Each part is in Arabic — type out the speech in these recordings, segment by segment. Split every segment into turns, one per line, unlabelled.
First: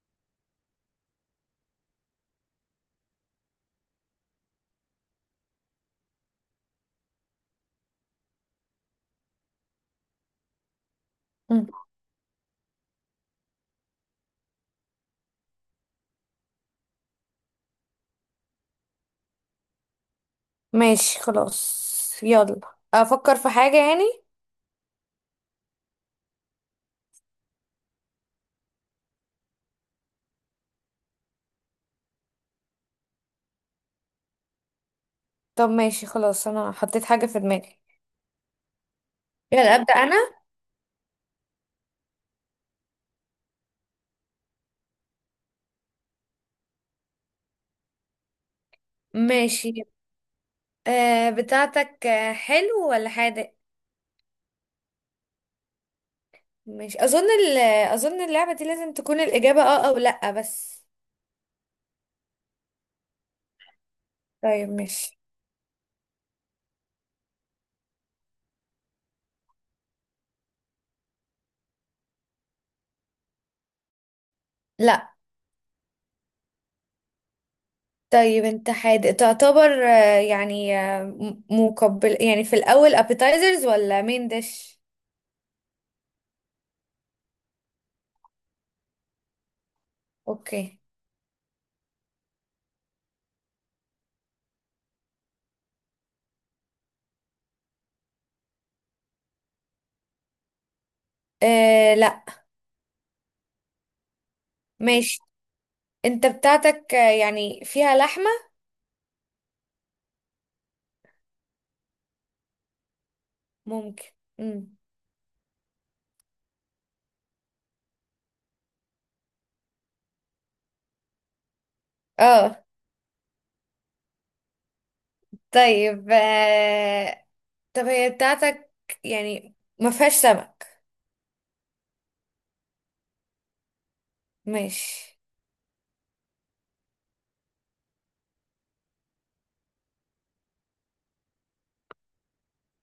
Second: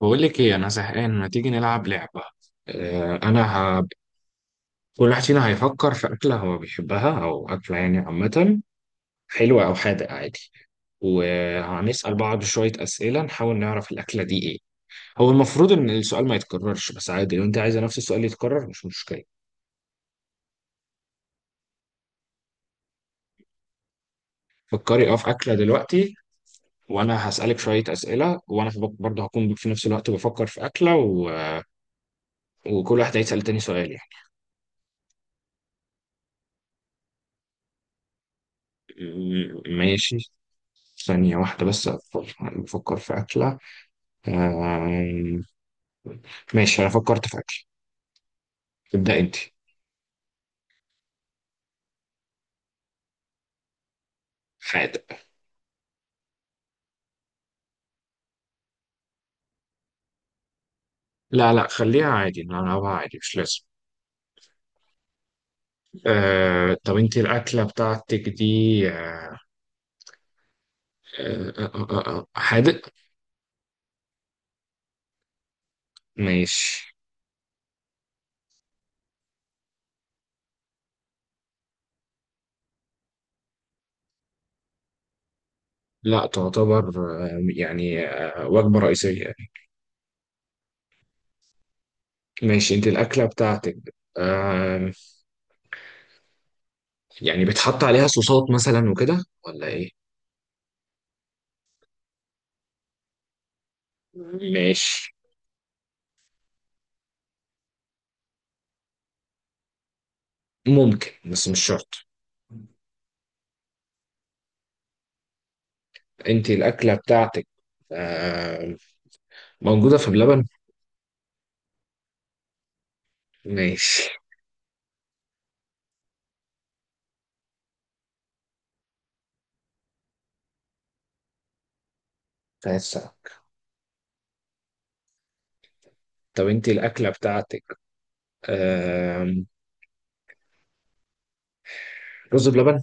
بقول لك ايه، انا زهقان، ما تيجي نلعب لعبه. آه، انا ه... كل واحد فينا هيفكر في اكله هو بيحبها او اكله يعني عامه، حلوه او حادق عادي،
مم.
وهنسال بعض شويه اسئله نحاول نعرف الاكله دي ايه. هو المفروض ان السؤال ما يتكررش، بس عادي لو انت عايزه نفس السؤال يتكرر مش مشكله.
ماشي خلاص. يلا، افكر في حاجة يعني.
فكري اه في اكله دلوقتي، وانا هسالك شويه اسئله وانا برضه هكون في نفس الوقت بفكر في اكله وكل واحد هيسال تاني سؤال يعني.
طب ماشي خلاص، انا حطيت حاجة في دماغي. يلا ابدأ
ماشي.
انا.
ثانية واحدة بس أفكر، أنا بفكر في أكلة. آه... ماشي، أنا فكرت في أكل. ابدأ أنت.
ماشي. بتاعتك حلو ولا حادق؟
حاجة.
ماشي، اظن اظن اللعبة دي لازم تكون الإجابة اه او لا بس.
لا لا، خليها عادي نلعبها عادي، مش لازم.
طيب ماشي.
طب أنت الأكلة بتاعتك دي آه... حادق؟
لا.
ماشي.
طيب انت حادق، تعتبر يعني مقبل يعني في الاول appetizers ولا مين ديش؟
لا، تعتبر وجبة رئيسية.
اوكي.
ماشي، أنت الأكلة بتاعتك آه... يعني بتحط عليها صوصات مثلا وكده ولا إيه؟
لا.
ماشي.
ماشي. انت بتاعتك يعني فيها لحمة؟
ممكن بس مش شرط.
ممكن. مم.
انت الاكله بتاعتك، آه، موجوده في بلبن.
اه.
ماشي.
طيب طب هي بتاعتك يعني ما فيهاش سمك؟
فاسك.
ماشي.
طب انت الاكله بتاعتك، آه، رز بلبن.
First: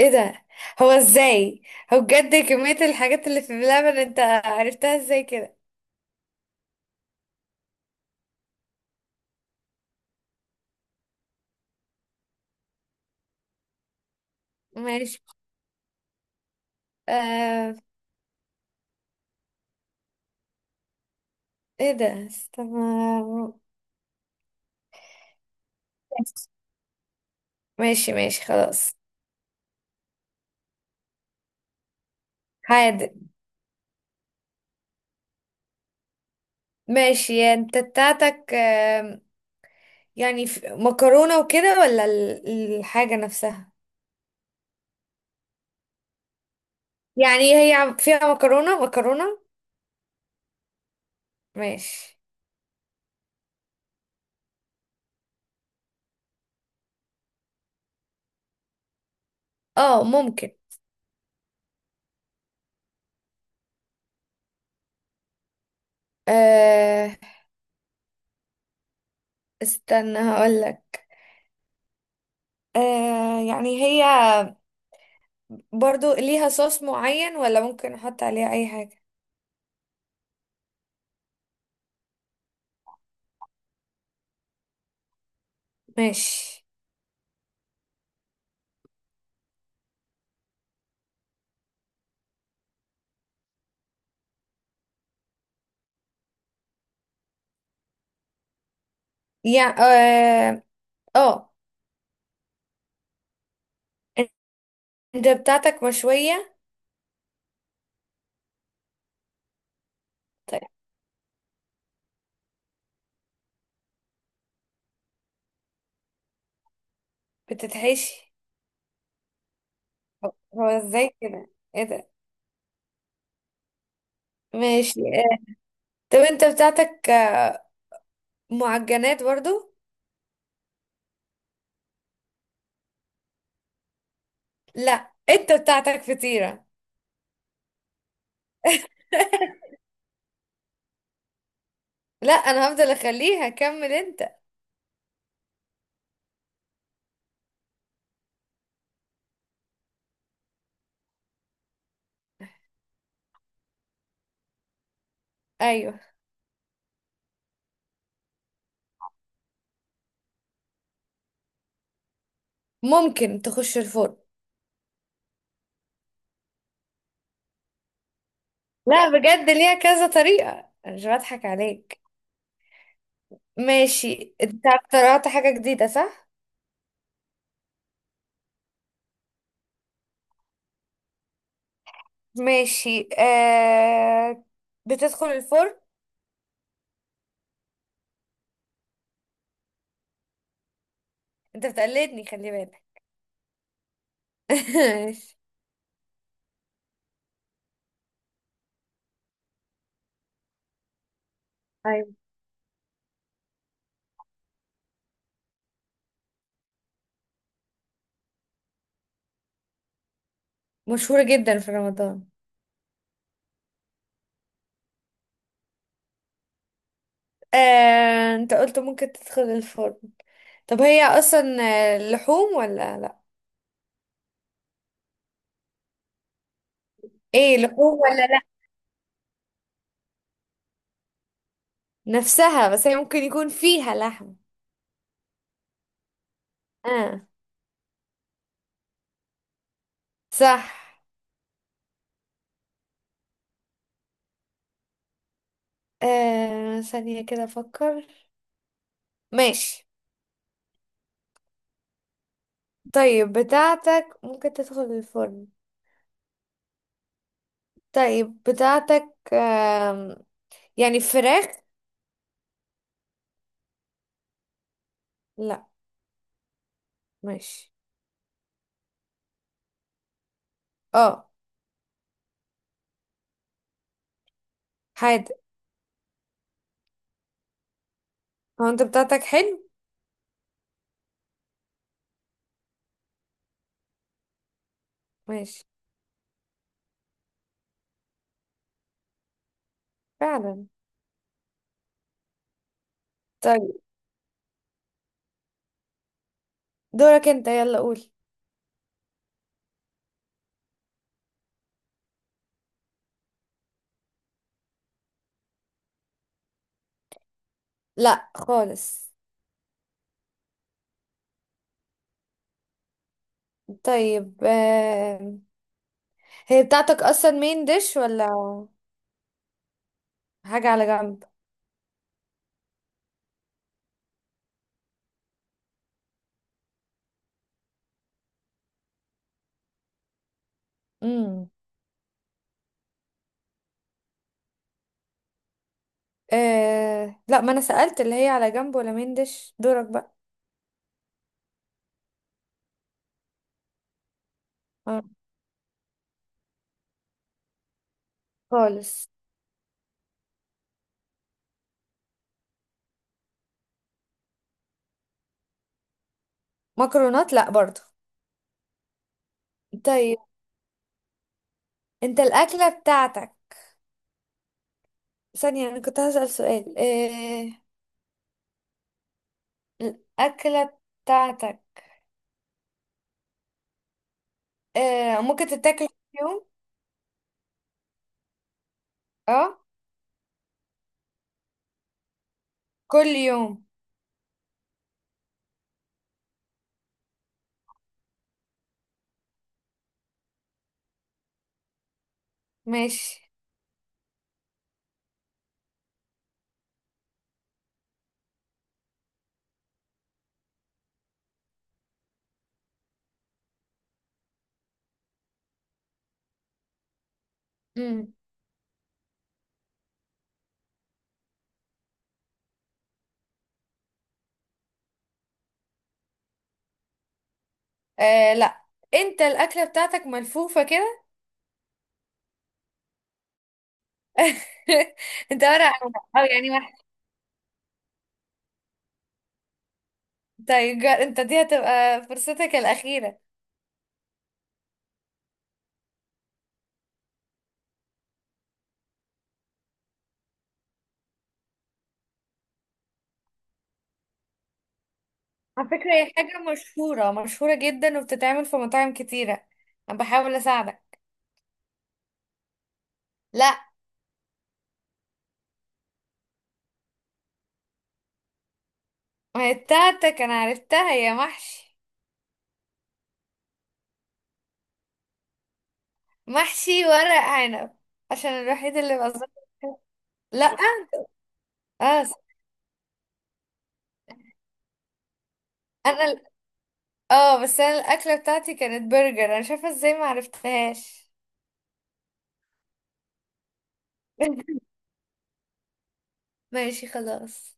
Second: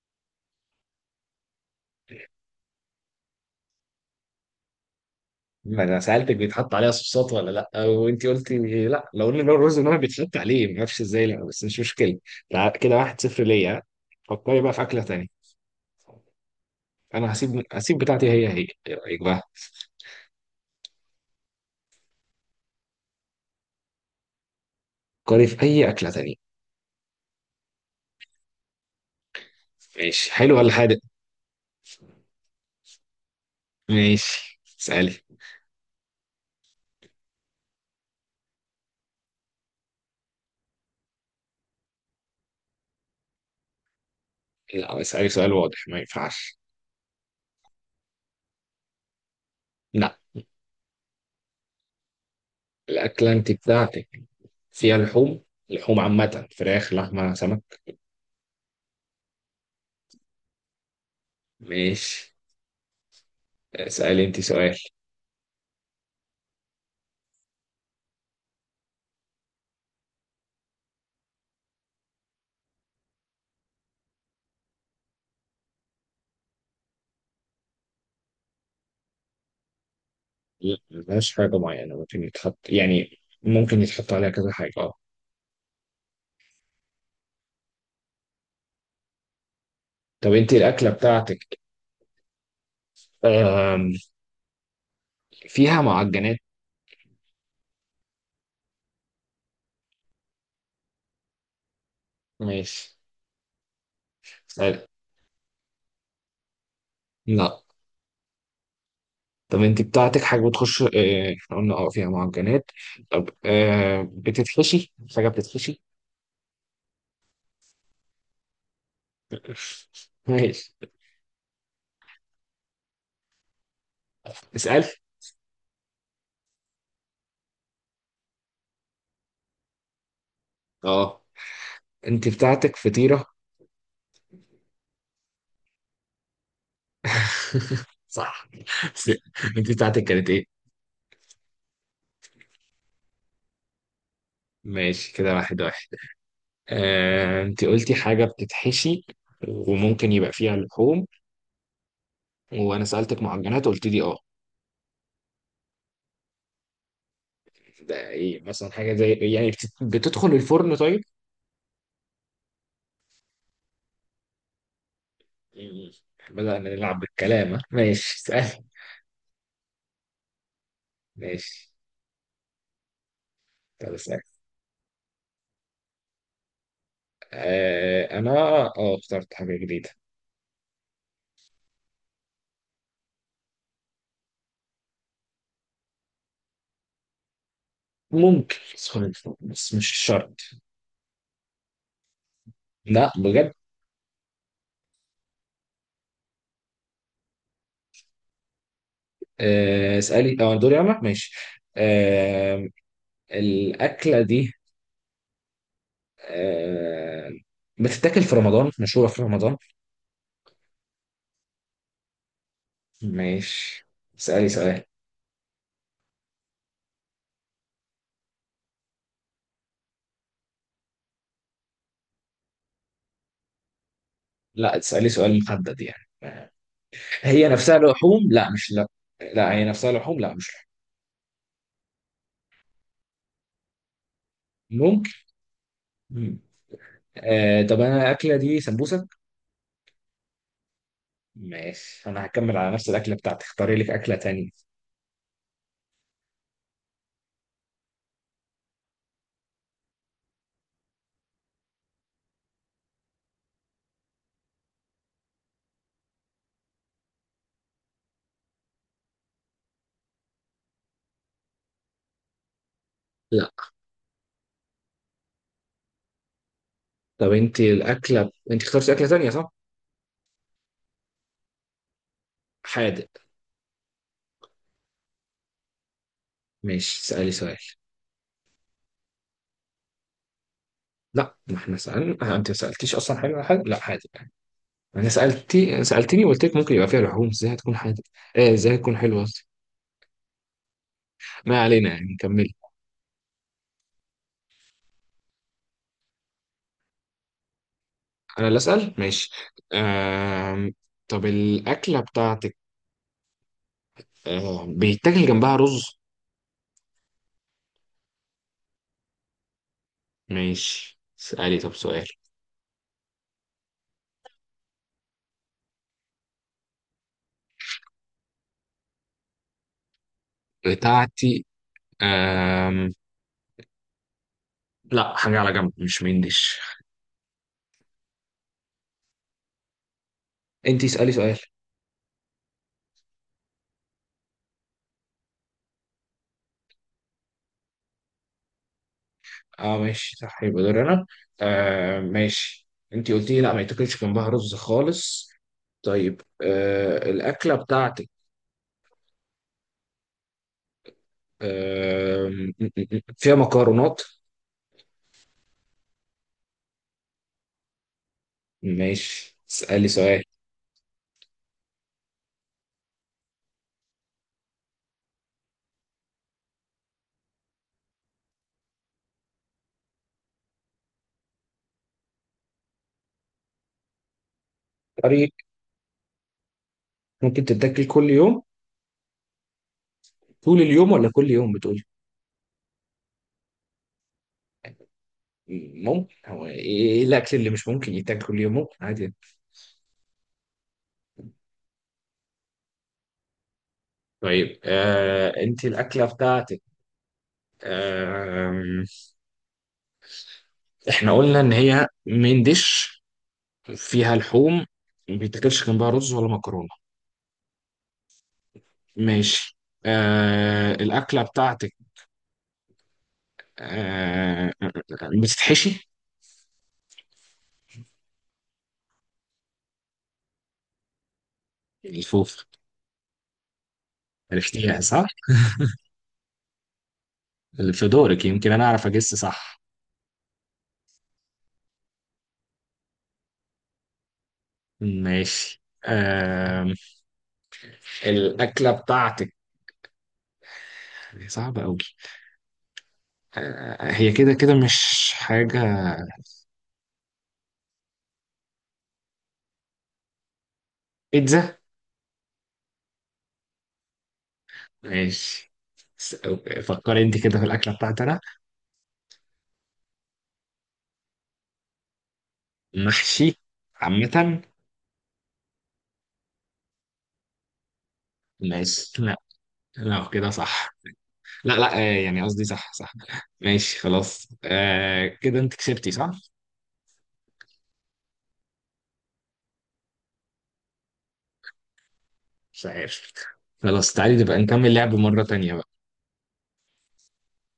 ايه ده، هو ازاي؟ هو بجد كمية الحاجات اللي في اللبن انت عرفتها ازاي كده؟
ما انا سالتك بيتحط عليها صوصات ولا لا وانت قلتي لا، لو قلنا لو الرز بلبن بيتحط عليه ما اعرفش ازاي، لا بس مش مشكله. كده واحد صفر ليا. فكري بقى في اكله
ماشي.
تانية. انا هسيب
آه...
بتاعتي هي هي، ايه رايك بقى؟
ايه ده استنى.
فكري في اي اكله تانية.
ماشي ماشي خلاص.
ماشي، حلو ولا حادق؟
حادق.
ماشي، اسالي.
ماشي، انت بتاعتك يعني مكرونة وكده ولا الحاجة نفسها؟
لا اسالي سؤال واضح، ما ينفعش.
يعني هي فيها مكرونة مكرونة؟
لا.
ماشي.
الأكلة أنت بتاعتك فيها لحوم، لحوم عامة، فراخ، لحمة، سمك؟
اه ممكن.
ماشي، اسألي أنت سؤال.
آه استنى هقولك. يعني هي برضو ليها صوص معين ولا ممكن احط عليها اي حاجة؟
لا ملهاش حاجة معينة، ممكن يتحط، يعني ممكن يتحط عليها كذا حاجة، اه.
ماشي.
طب أنت الأكلة بتاعتك، آم، فيها معجنات؟
يعني اه. آه.
ماشي، اسألي.
انت بتاعتك مشوية؟
لا. طب أنت بتاعتك حاجة
طيب.
بتخش، آه، إحنا قلنا اه فيها معجنات، طب آه، بتتحشي حاجة؟ بتتحشي.
بتتحشي؟ هو
ماشي،
ازاي كده؟ ايه ده؟
اسألي.
ماشي. آه. طب انت بتاعتك معجنات برضو؟
اه، أنت بتاعتك فطيرة؟
لا، انت بتاعتك فطيرة.
صح، بس انت بتاعتك كانت ايه؟
لا، انا هفضل اخليها، كمل انت.
ماشي، كده واحد واحد. آه، انت قلتي حاجة بتتحشي وممكن يبقى فيها لحوم، وانا سألتك معجنات قلت لي اه.
ايوه.
ده ايه مثلا، حاجة زي إيه؟ يعني بتدخل الفرن طيب؟
ممكن تخش الفرن؟
يعني بدأنا نلعب بالكلام، ها؟ ماشي سهل.
لا بجد، ليها كذا طريقة، أنا مش بضحك
ماشي،
عليك.
طب اسأل.
ماشي، انت اخترعت حاجة جديدة صح؟
آه انا، اه اخترت حاجة جديدة.
ماشي. بتدخل الفرن؟
ممكن تدخل الفرن بس مش شرط.
انت بتقلدني، خلي بالك.
لا بجد.
ماشي.
آه اسألي، اه دوري انا، ماشي.
ايوه،
آه الأكلة دي، آه، بتتاكل في رمضان، مشهورة في رمضان.
مشهورة جدا في رمضان.
ماشي، اسألي سؤال.
انت قلت ممكن تدخل الفرن، طب هي اصلا لحوم ولا لا؟
لا، تسألي سؤال محدد يعني، هي
ايه
نفسها
لحوم ولا
لحوم لا
لا؟
مش لا. لا، هي نفسها لحوم لا، مش
نفسها، بس هي ممكن يكون فيها لحم.
لحوم. ممكن. مم.
اه.
آه، طب انا الأكلة دي سمبوسك.
صح.
ماشي، انا هكمل على نفس الأكلة بتاعتي، اختاري لك أكلة تانية.
ثانية كده افكر. ماشي. طيب بتاعتك ممكن تدخل الفرن؟ طيب بتاعتك يعني فراخ؟
لا.
لا.
طب انت
ماشي.
الأكلة، انت اخترتي أكلة تانية صح؟
اه.
حادق.
حادق.
ماشي، اسألي سؤال.
هو انت بتاعتك حلو؟
لا، ما احنا سألنا، آه، انت ما سألتيش اصلا حاجة، حاجة، لا حادق. انا
ماشي.
سالتني وقلت لك ممكن يبقى فيها لحوم، ازاي هتكون حادق؟ ايه، ازاي هتكون حلوه قصدي.
فعلا.
ما علينا، يعني كملي.
طيب دورك انت، يلا قول.
انا اللي اسال، ماشي. آم... طب الاكله بتاعتك، بيتاكل جنبها رز؟
لا خالص.
ماشي، اسالي طب سؤال.
طيب هي بتاعتك اصلا مين ديش ولا حاجة على جنب؟
بتاعتي، آم... لا، حاجه على جنب مش مين ديش. انت اسالي سؤال.
امم آه، لا، ما انا سألت اللي هي على جنب ولا مين ديش،
اه
دورك بقى.
ماشي صح، يبقى دور انا. ماشي، انت قلتي لي لا ما يتاكلش جنبها رز
آه.
خالص. طيب الاكله بتاعتك،
خالص.
آم، فيها مكرونات؟
مكرونات لا برضو.
ماشي، اسألي
طيب
سؤال.
انت الأكلة بتاعتك، ثانية، أنا كنت هسأل سؤال إيه، الأكلة بتاعتك إيه،
طريق.
ممكن تتاكل كل يوم؟
ممكن تتاكل كل يوم؟
اه
طول اليوم ولا كل يوم بتقول؟
كل يوم.
ممكن، هو ايه إيه الاكل اللي مش ممكن يتاكل كل يوم، ممكن عادي.
ماشي.
طيب آه انت الاكله بتاعتك، آه احنا قلنا ان هي من ديش، فيها لحوم، ما بيتاكلش جنبها رز ولا مكرونه.
امم
ماشي. آه الاكله بتاعتك، بتتحشي.
إيه لا، انت الأكلة بتاعتك ملفوفة كده.
الفوف. عرفتيها صح؟
انت ورق، أو يعني واحد.
اللي في دورك يمكن انا اعرف اجس صح.
طيب انت دي هتبقى فرصتك الأخيرة.
ماشي، آم، الاكله بتاعتك هي صعبه قوي، هي كده كده مش حاجه.
على فكرة هي حاجة مشهورة مشهورة جدا، وبتتعمل في مطاعم كتيرة. أنا بحاول أساعدك.
بيتزا؟
لا،
ماشي. س- فكري انت كده في الاكله بتاعتي انا.
ما هي بتاعتك أنا عرفتها يا محشي.
محشي عامه.
محشي ورق عنب، عشان الوحيد اللي
ماشي.
بقى.
لا لا كده
لا،
صح. لا لا، آه،
اه س-
يعني قصدي صح صح. ماشي خلاص، آه كده انت كسبتي
انا
صح.
ال- اه بس انا الاكله بتاعتي كانت برجر، انا مش عارفه ازاي ما عرفتهاش.
مش عارف. خلاص، تعالي نبقى نكمل لعب مره تانية بقى.
ماشي خلاص.